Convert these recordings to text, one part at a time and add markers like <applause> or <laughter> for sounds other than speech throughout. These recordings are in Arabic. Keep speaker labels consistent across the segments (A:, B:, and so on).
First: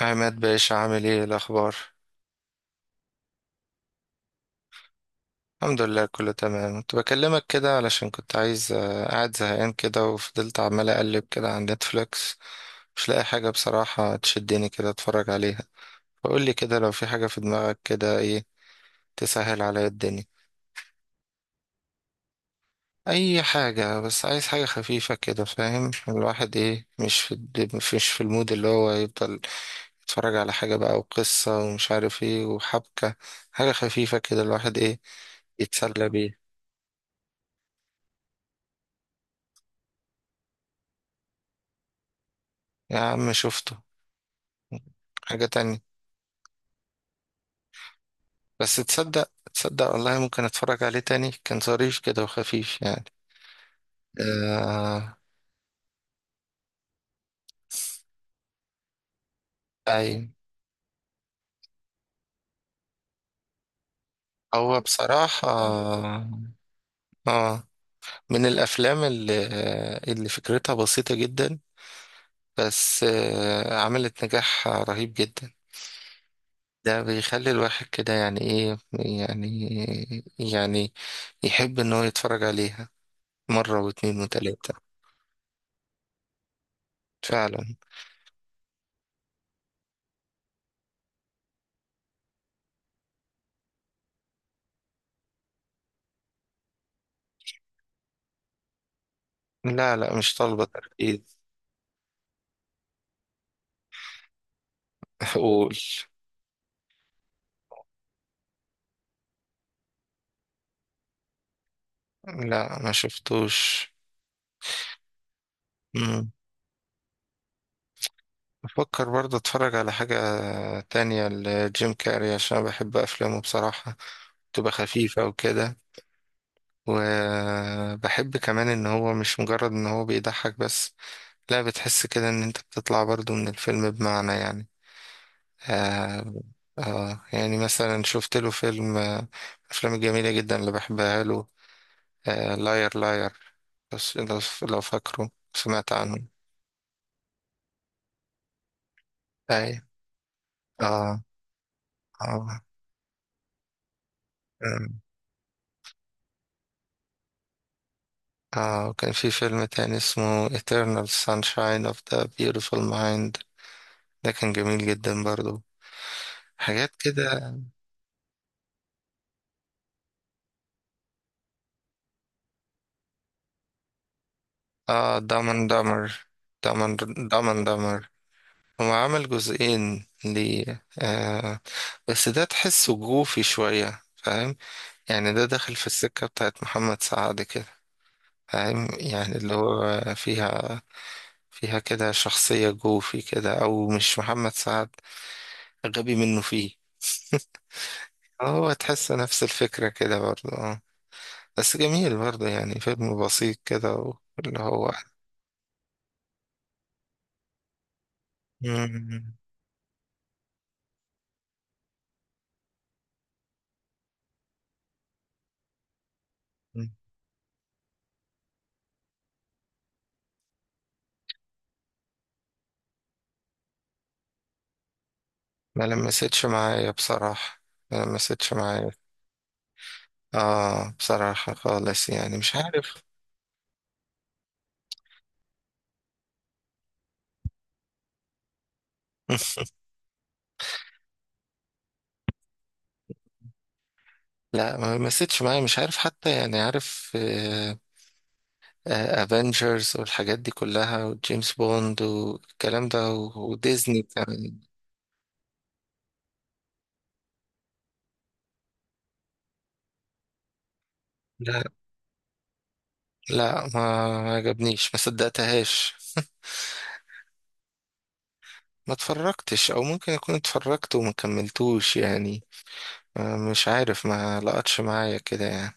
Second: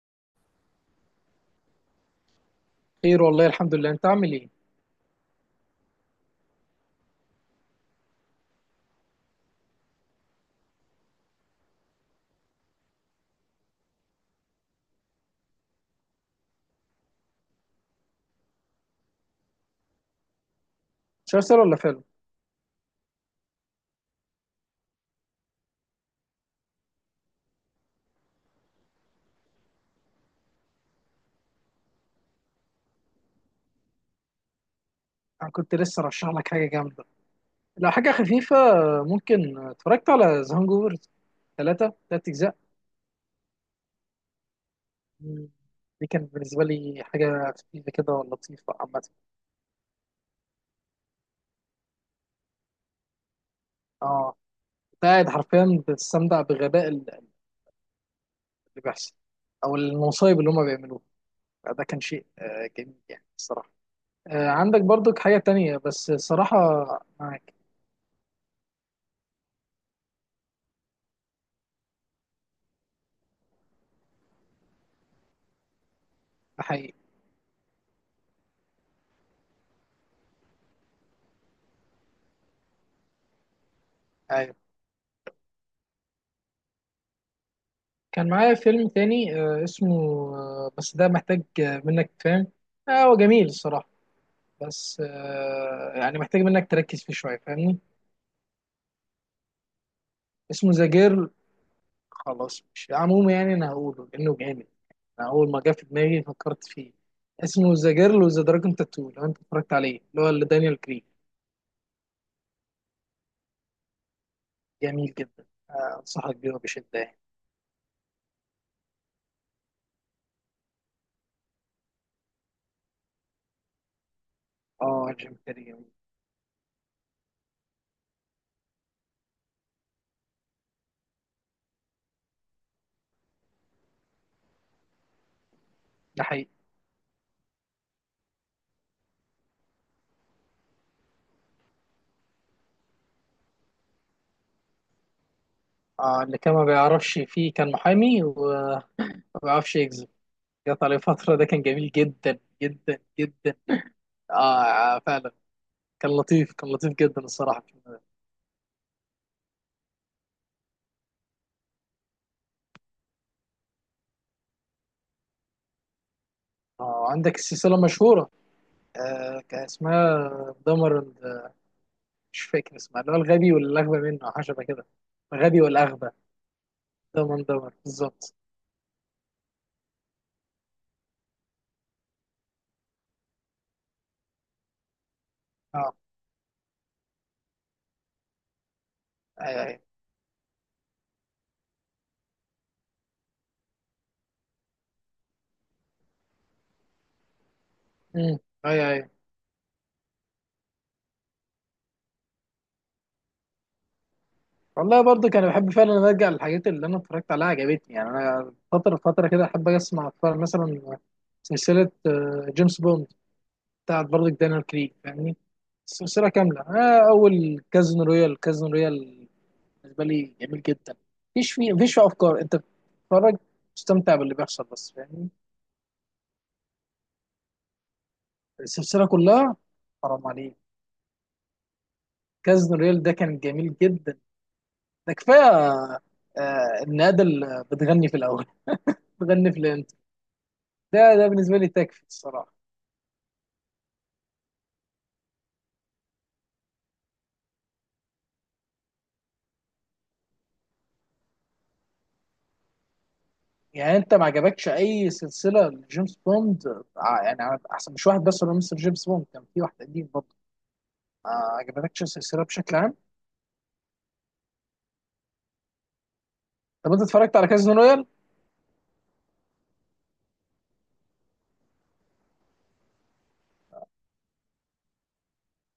A: عماد باشا، عامل ايه؟ إيه الاخبار؟
B: خير والله، الحمد لله. انت عامل ايه؟
A: الحمد لله كله تمام. كنت بكلمك كده علشان كنت عايز قاعد زهقان كده، وفضلت عمال اقلب كده على نتفليكس. مش لاقي حاجه بصراحه تشدني كده اتفرج عليها. فقول لي كده لو في حاجه في دماغك كده، ايه تسهل عليا الدنيا.
B: مسلسل ولا فيلم؟
A: اي حاجه، بس عايز حاجه خفيفه كده، فاهم الواحد ايه؟ مش في المود اللي هو يفضل يتفرج على حاجه بقى وقصه ومش عارف ايه وحبكه. حاجه خفيفه كده الواحد ايه
B: انا كنت لسه
A: يتسلى
B: رشح
A: بيها.
B: لك حاجه جامده. لو حاجه خفيفه، ممكن اتفرجت على ذا هانجوفر. ثلاث اجزاء.
A: يا عم شفته، حاجة
B: مم.
A: تانية.
B: دي كانت بالنسبه لي حاجه خفيفه كده ولطيفه
A: بس
B: عامه.
A: تصدق تصدق والله، ممكن اتفرج عليه تاني، كان ظريف كده وخفيف يعني.
B: اه، كنت
A: آه
B: قاعد حرفيا بتستمتع بغباء اللي بيحصل او
A: أي.
B: المصايب اللي هم بيعملوه. ده كان شيء جميل يعني الصراحه.
A: هو
B: عندك برضك حاجه
A: بصراحة،
B: تانية بس صراحه؟ معاك.
A: آه من الأفلام اللي فكرتها بسيطة جدا، بس عملت نجاح رهيب جدا.
B: ده حقيقي.
A: ده بيخلي الواحد كده يعني إيه يعني، يعني يحب إن هو يتفرج عليها مرة واتنين
B: ايوه.
A: وتلاتة، فعلا.
B: كان معايا فيلم تاني اسمه، بس ده محتاج منك، فاهم؟ هو جميل الصراحة، بس يعني محتاج منك تركز فيه شوية فاهمني.
A: لا لا، مش طالبة
B: اسمه ذا جيرل.
A: تركيز.
B: خلاص، مش عموما يعني أنا هقوله لأنه جامد. أنا أول ما جه
A: قول.
B: في دماغي فكرت فيه. اسمه ذا جيرل وذا دراجون تاتو، لو أنت اتفرجت عليه، اللي هو اللي دانيال كريج.
A: لا، ما شفتوش.
B: جميل جدا.
A: مم.
B: أنصحك بيه بشدة يعني.
A: بفكر برضه اتفرج على حاجة تانية لجيم كاري عشان بحب افلامه بصراحة، تبقى
B: أه،
A: خفيفة
B: جيم كاري
A: وكده.
B: جميل.
A: وبحب كمان ان هو مش مجرد ان هو بيضحك بس، لا، بتحس كده ان انت بتطلع برضه من الفيلم، بمعنى يعني.
B: ده
A: آه
B: حقيقي.
A: يعني مثلا شفت له فيلم افلام جميلة جدا اللي بحبها له. آه، لاير لاير. بس لو فاكره، سمعت
B: آه،
A: عنه.
B: اللي كان ما بيعرفش فيه كان محامي وما بيعرفش
A: اي.
B: يكذب. قطع لي
A: اه.
B: فترة، ده كان جميل جدا
A: اه.
B: جدا جدا. آه. آه،
A: أم.
B: فعلا. كان لطيف، كان لطيف جدا الصراحة.
A: اه، وكان في فيلم تاني اسمه Eternal Sunshine of the Beautiful Mind، ده كان جميل جدا برضو. حاجات
B: آه، عندك
A: كده.
B: السلسلة مشهورة. آه، كان اسمها دمر. مش فاكر اسمها، اللي هو الغبي والأغبى منه أو حاجة شبه كده.
A: اه،
B: الغبي
A: دامن
B: والأغبى.
A: دامر. دامن
B: دمر
A: دامن
B: دمر
A: دامر.
B: بالظبط.
A: هو عمل جزئين ليه، بس ده تحسه جوفي شوية، فاهم يعني؟ ده داخل في
B: اه.
A: السكة بتاعت محمد سعد كده، فاهم يعني اللي
B: أيوه، أيوه.
A: هو فيها؟ فيها كده شخصية جوفي كده، أو مش محمد سعد، غبي منه فيه.
B: أمم.
A: هو
B: أيوه، أيوه.
A: تحس نفس الفكرة كده برضه، اه. بس جميل برضه يعني، فيلم بسيط كده واللي هو.
B: والله برضه كان بحب فعلا إن ارجع للحاجات اللي انا اتفرجت عليها عجبتني. يعني انا فتره فتره
A: مم.
B: كده احب اتفرج مثلا سلسله جيمس بوند بتاعت برضه دانيال كريج فاهمني. السلسله كامله، اول كازينو رويال. كازينو رويال بالنسبه لي جميل جدا. مفيش فيه افكار، انت بتتفرج تستمتع باللي بيحصل بس فاهمني.
A: ما لمستش معايا بصراحة، ما لمستش معايا.
B: السلسله كلها، حرام عليك.
A: اه، بصراحة خالص يعني، مش
B: كازينو
A: عارف.
B: رويال ده كان جميل جدا، ده كفايه. النادي اللي بتغني في الاول، <laughs> بتغني في
A: <laughs>
B: الانت. ده بالنسبه لي تكفي الصراحه.
A: لا، ما لمستش معايا، مش عارف حتى يعني، عارف افنجرز والحاجات دي كلها وجيمس بوند والكلام ده،
B: يعني
A: وديزني
B: انت ما
A: كمان.
B: عجبكش اي سلسله لجيمس بوند؟ يعني احسن مش واحد بس، ولا مستر جيمس بوند كان في واحد قديم برضه. ما
A: لا
B: عجبتكش السلسله بشكل عام؟
A: لا، ما عجبنيش، ما صدقتهاش. <laughs>
B: طب انت اتفرجت على كازينو رويال؟
A: ما اتفرجتش، او ممكن اكون اتفرجت وما كملتوش يعني. مش عارف، ما لقتش معايا كده يعني.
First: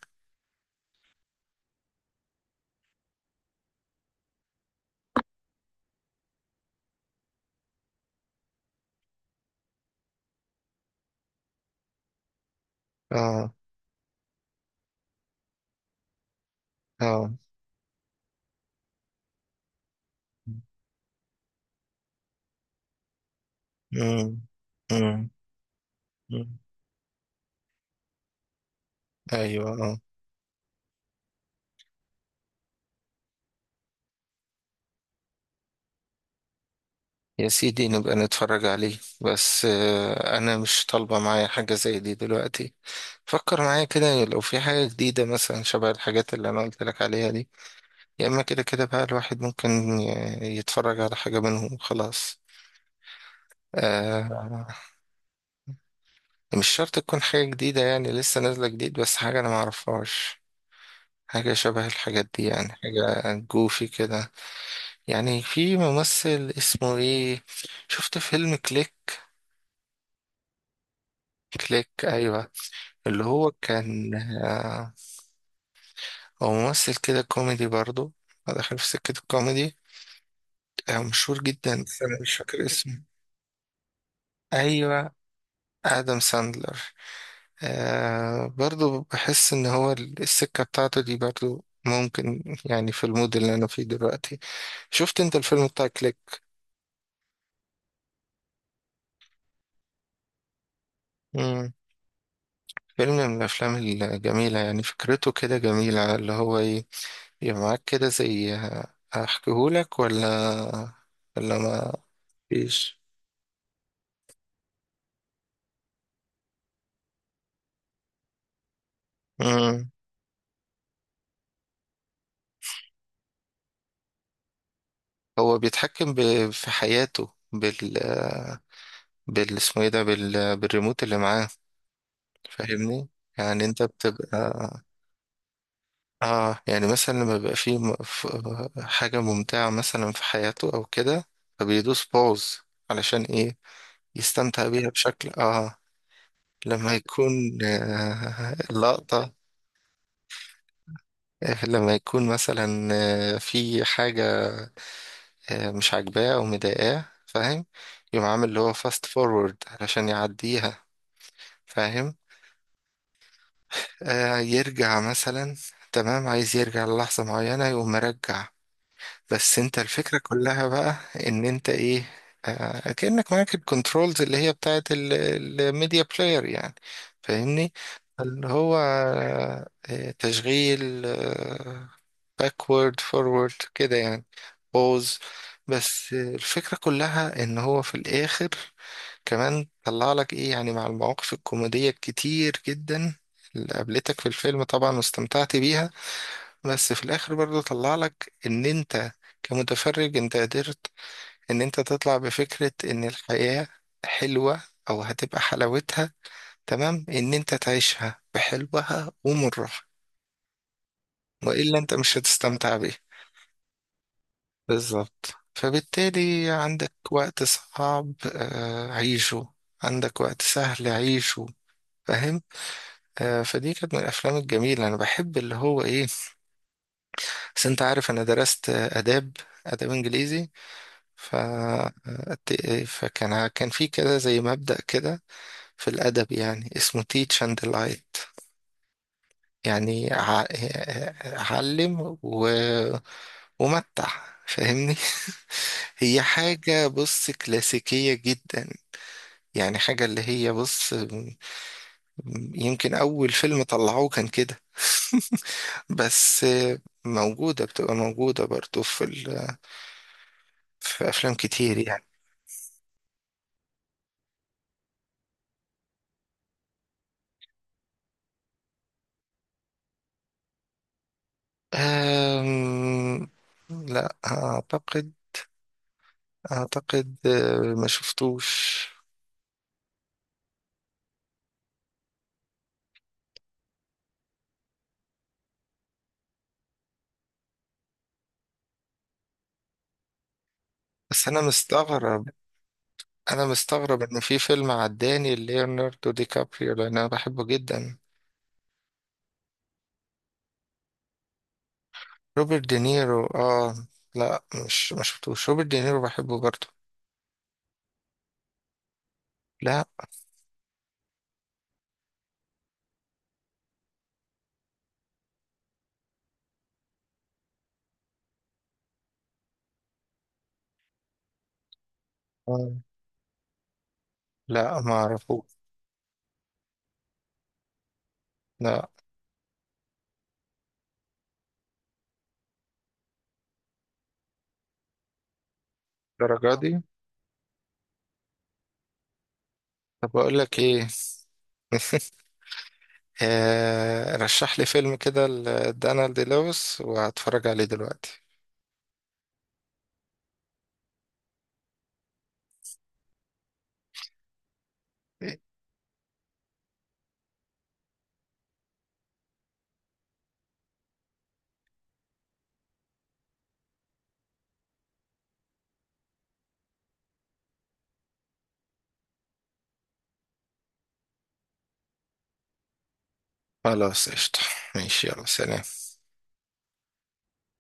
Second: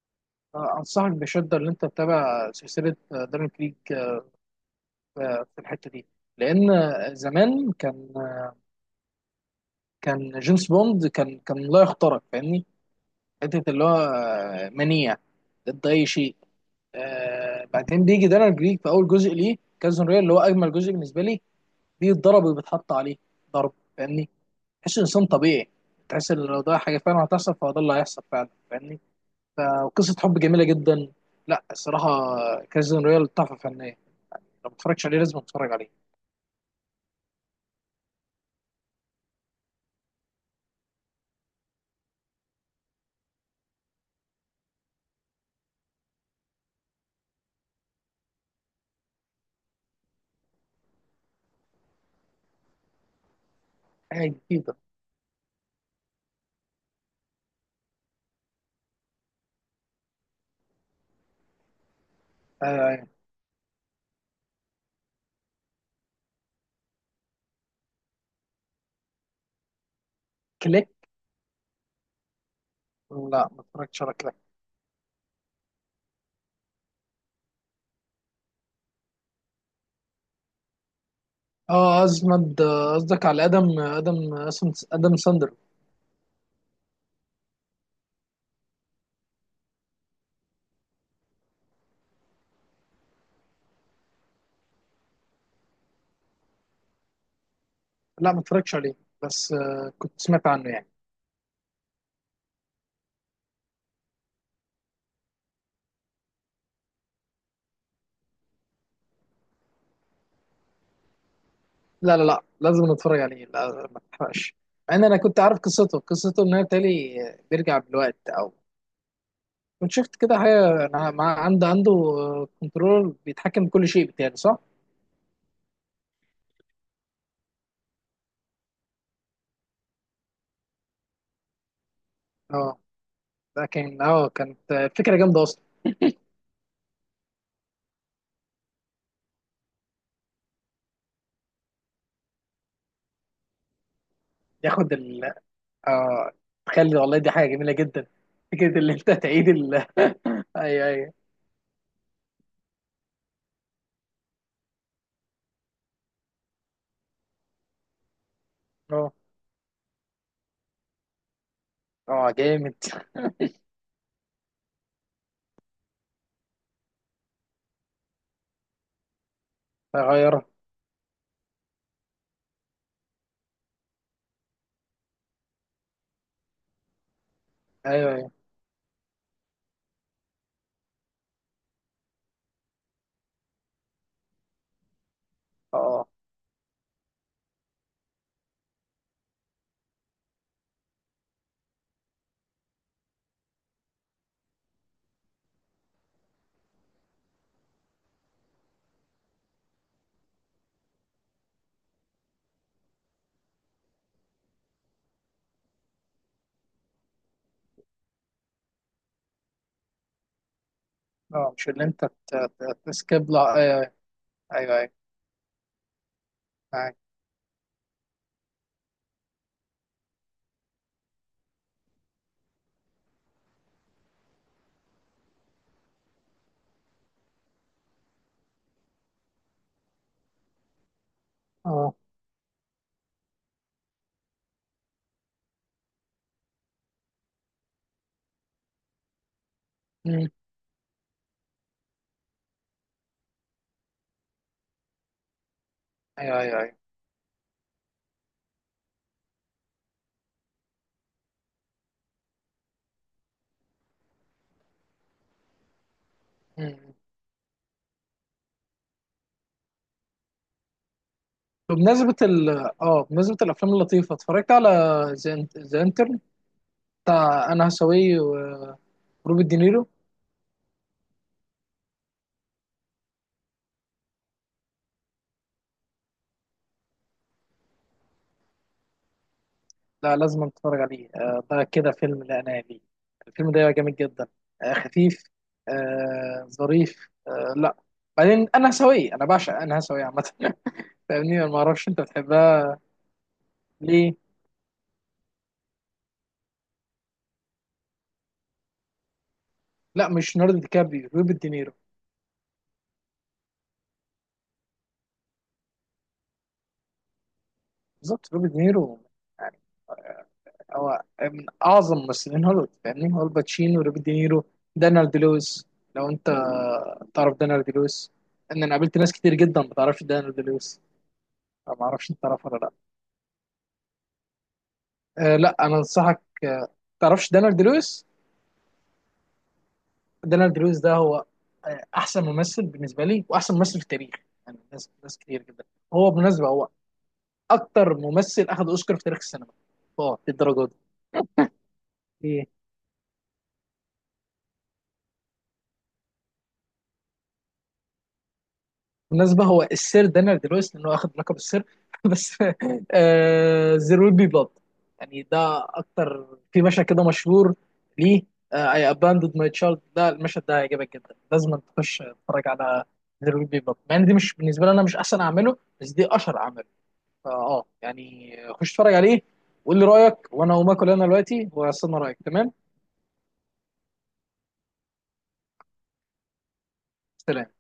B: آه، انصحك بشده ان انت تتابع سلسله دارين كريك في الحته دي، لان زمان كان جيمس بوند كان لا يخترق فاهمني.
A: اه.
B: حته اللي هو منيع ضد اي شيء.
A: اه.
B: بعدين بيجي دارين كريك في اول جزء ليه كازينو رويال، اللي هو اجمل جزء بالنسبه لي. بيتضرب وبيتحط عليه ضرب فاهمني.
A: امم.
B: تحس انسان
A: امم.
B: طبيعي. تحس ان
A: أمم.
B: لو ده حاجه فعلا هتحصل فهو ده اللي هيحصل فعلا فاهمني.
A: ايوه، اه.
B: فقصه حب جميله جدا. لا الصراحه، كازين رويال تحفه فنيه. لو ما اتفرجتش عليه لازم اتفرج عليه.
A: يا سيدي، نبقى نتفرج عليه، بس انا مش طالبه معايا حاجه زي دي دلوقتي. فكر معايا كده لو في حاجه جديده مثلا شبه الحاجات اللي انا قلت لك عليها دي. يا اما كده كده بقى الواحد ممكن يتفرج على حاجه منهم خلاص.
B: حاجه
A: آه
B: جديده.
A: مش شرط تكون حاجة جديدة يعني لسه نازلة جديد، بس حاجة أنا معرفهاش. حاجة شبه الحاجات دي يعني،
B: آه،
A: حاجة جوفي كده. يعني، في ممثل اسمه ايه، شفت فيلم كليك؟
B: كليك.
A: كليك، أيوة. اللي
B: لا
A: هو
B: ما اتفرجتش على
A: كان،
B: كليك.
A: هو ممثل كده كوميدي برضو، داخل في سكة الكوميدي. آه، مشهور جدا بس
B: اه،
A: أنا مش
B: ازمد
A: فاكر اسمه.
B: قصدك على ادم ادم
A: أيوة،
B: ادم ساندر.
A: آدم ساندلر. برضو بحس إن هو، السكة بتاعته دي برضو ممكن يعني في المود اللي أنا فيه دلوقتي. شفت انت الفيلم بتاع كليك؟
B: لا ما اتفرجتش عليه، بس كنت سمعت عنه يعني.
A: مم. فيلم من الافلام الجميله يعني، فكرته كده جميله اللي هو ايه، يبقى معاك كده زي. احكيهولك ولا ما
B: لا، لا، لا، لازم
A: فيش؟
B: نتفرج عليه. لا، ما تحرقش. مع ان انا كنت عارف قصته ان هو تالي بيرجع بالوقت، او
A: مم.
B: كنت شفت كده حاجه. أنا عنده كنترول بيتحكم بكل شيء بتاعي، صح؟
A: هو بيتحكم في حياته بال اسمه ايه ده، بالريموت اللي معاه،
B: اه.
A: فاهمني؟ يعني انت
B: لكن كانت
A: بتبقى،
B: فكره جامده اصلا.
A: اه. يعني مثلا لما بيبقى فيه حاجه ممتعه مثلا في حياته او كده، فبيدوس باوز علشان ايه، يستمتع بيها
B: ياخد
A: بشكل،
B: ال.
A: اه.
B: اه.
A: لما
B: تخلي والله دي
A: يكون
B: حاجه جميله جدا.
A: آه
B: فكره اللي انت
A: اللقطة
B: تعيد ال. <laughs> ايوه، ايوه.
A: آه، لما يكون مثلا في حاجة مش عاجباه أو مضايقاه، فاهم؟ يقوم عامل اللي هو فاست
B: اه.
A: فورورد علشان يعديها، فاهم؟
B: اه، جامد.
A: يرجع مثلا، تمام، عايز يرجع للحظة معينة يقوم مرجع. بس انت الفكرة
B: غيره.
A: كلها بقى ان انت ايه، كأنك معاك الكنترولز اللي هي بتاعت الميديا بلاير يعني، فاهمني.
B: ايوه، ايوه.
A: اللي هو تشغيل باكورد فورورد كده يعني، بوز.
B: اه،
A: بس الفكرة كلها ان هو في الاخر كمان طلع لك ايه يعني، مع المواقف الكوميدية الكتير جدا اللي قابلتك في الفيلم طبعا واستمتعت بيها، بس في الاخر برضو طلع لك ان انت كمتفرج انت قدرت ان انت تطلع بفكرة ان الحياة حلوة، او هتبقى حلاوتها تمام ان انت تعيشها بحلوها ومرها،
B: اه. مش
A: والا
B: اللي
A: انت
B: انت
A: مش هتستمتع بيها.
B: تسكيب، لا، ايوه. ايوه، ايوه.
A: بالظبط. فبالتالي عندك
B: ايوه.
A: وقت صعب عيشه، عندك وقت سهل عيشه، فاهم؟ فدي كانت من الافلام الجميلة. انا بحب اللي هو ايه، بس انت عارف انا درست اداب انجليزي. ف...
B: اه.
A: فكان في كده زي مبدأ كده في الأدب، يعني اسمه teach and delight، يعني
B: أمم.
A: علم ومتع، فاهمني؟ <laughs> هي
B: ايوه، ايوه، ايوه.
A: حاجة بص كلاسيكية جدا يعني، حاجة اللي هي بص، يمكن أول فيلم طلعوه كان كده. <laughs> بس
B: أمم.
A: موجودة، بتبقى موجودة برضو في في أفلام كتير يعني.
B: بمناسبة ال اه بمناسبة الأفلام اللطيفة، اتفرجت على ذا انترن بتاع أنا هساوي وروبرت دينيرو.
A: أم... لا أعتقد ما شفتوش.
B: لا، لازم اتفرج عليه، ده كده فيلم. لا انا ليه، الفيلم ده جامد جدا، خفيف، ظريف، لا. بعدين انا هسويه، انا بعشق، انا هسويه عامه. <laughs>
A: بس
B: فاهمني، انا ما اعرفش انت بتحبها
A: أنا مستغرب
B: ليه.
A: إن في فيلم عداني ليوناردو دي كابريو، لأن أنا بحبه جدا.
B: لا، مش ليوناردو دي كابريو، روبرت دينيرو.
A: روبرت دينيرو، آه. لا، مش ما شفتوش، روبرت دينيرو بحبه برضه.
B: بالظبط، روبرت دينيرو. يعني
A: لا.
B: هو من اعظم ممثلين هوليوود. فاهمني، هو الباتشينو، روبرت دينيرو، دانيال دي لويس. لو انت تعرف دانيال دي لويس، ان انا قابلت ناس كتير جدا ما تعرفش دانيال دي لويس. أنا ما اعرفش انت تعرفه ولا لا.
A: آه. لا، ما
B: آه، لا،
A: أعرفوش.
B: انا انصحك. تعرفش دانيال دي لويس.
A: لا.
B: دانيال دي لويس ده هو احسن ممثل بالنسبه لي، واحسن ممثل في التاريخ. يعني ناس ناس كتير جدا. هو بالمناسبه،
A: الدرجة
B: هو
A: دي؟
B: اكتر ممثل اخذ اوسكار في تاريخ السينما.
A: طب
B: اه،
A: أقول لك
B: للدرجه
A: إيه؟ <laughs>
B: دي.
A: رشح لي فيلم كده لدانالد دي لويس وهتفرج عليه دلوقتي.
B: بالمناسبة هو السير دانيال دي لويس لأنه واخد لقب السير <laughs> بس. زيرو ويل بي بلاد، يعني ده أكتر. في مشهد كده مشهور، ليه اي اباندد ماي تشايلد. ده المشهد ده هيعجبك جدا، لازم تخش تتفرج على زيرو ويل بي بلاد. مع ان دي مش بالنسبة لي أنا مش أحسن أعمله، بس دي أشهر أعمله. فأه يعني خش اتفرج عليه وقول لي رأيك، وأنا هقوم آكل أنا دلوقتي وأستنى رأيك، تمام؟
A: خلاص قشطة، ماشي، يلا، سلام.
B: سلام.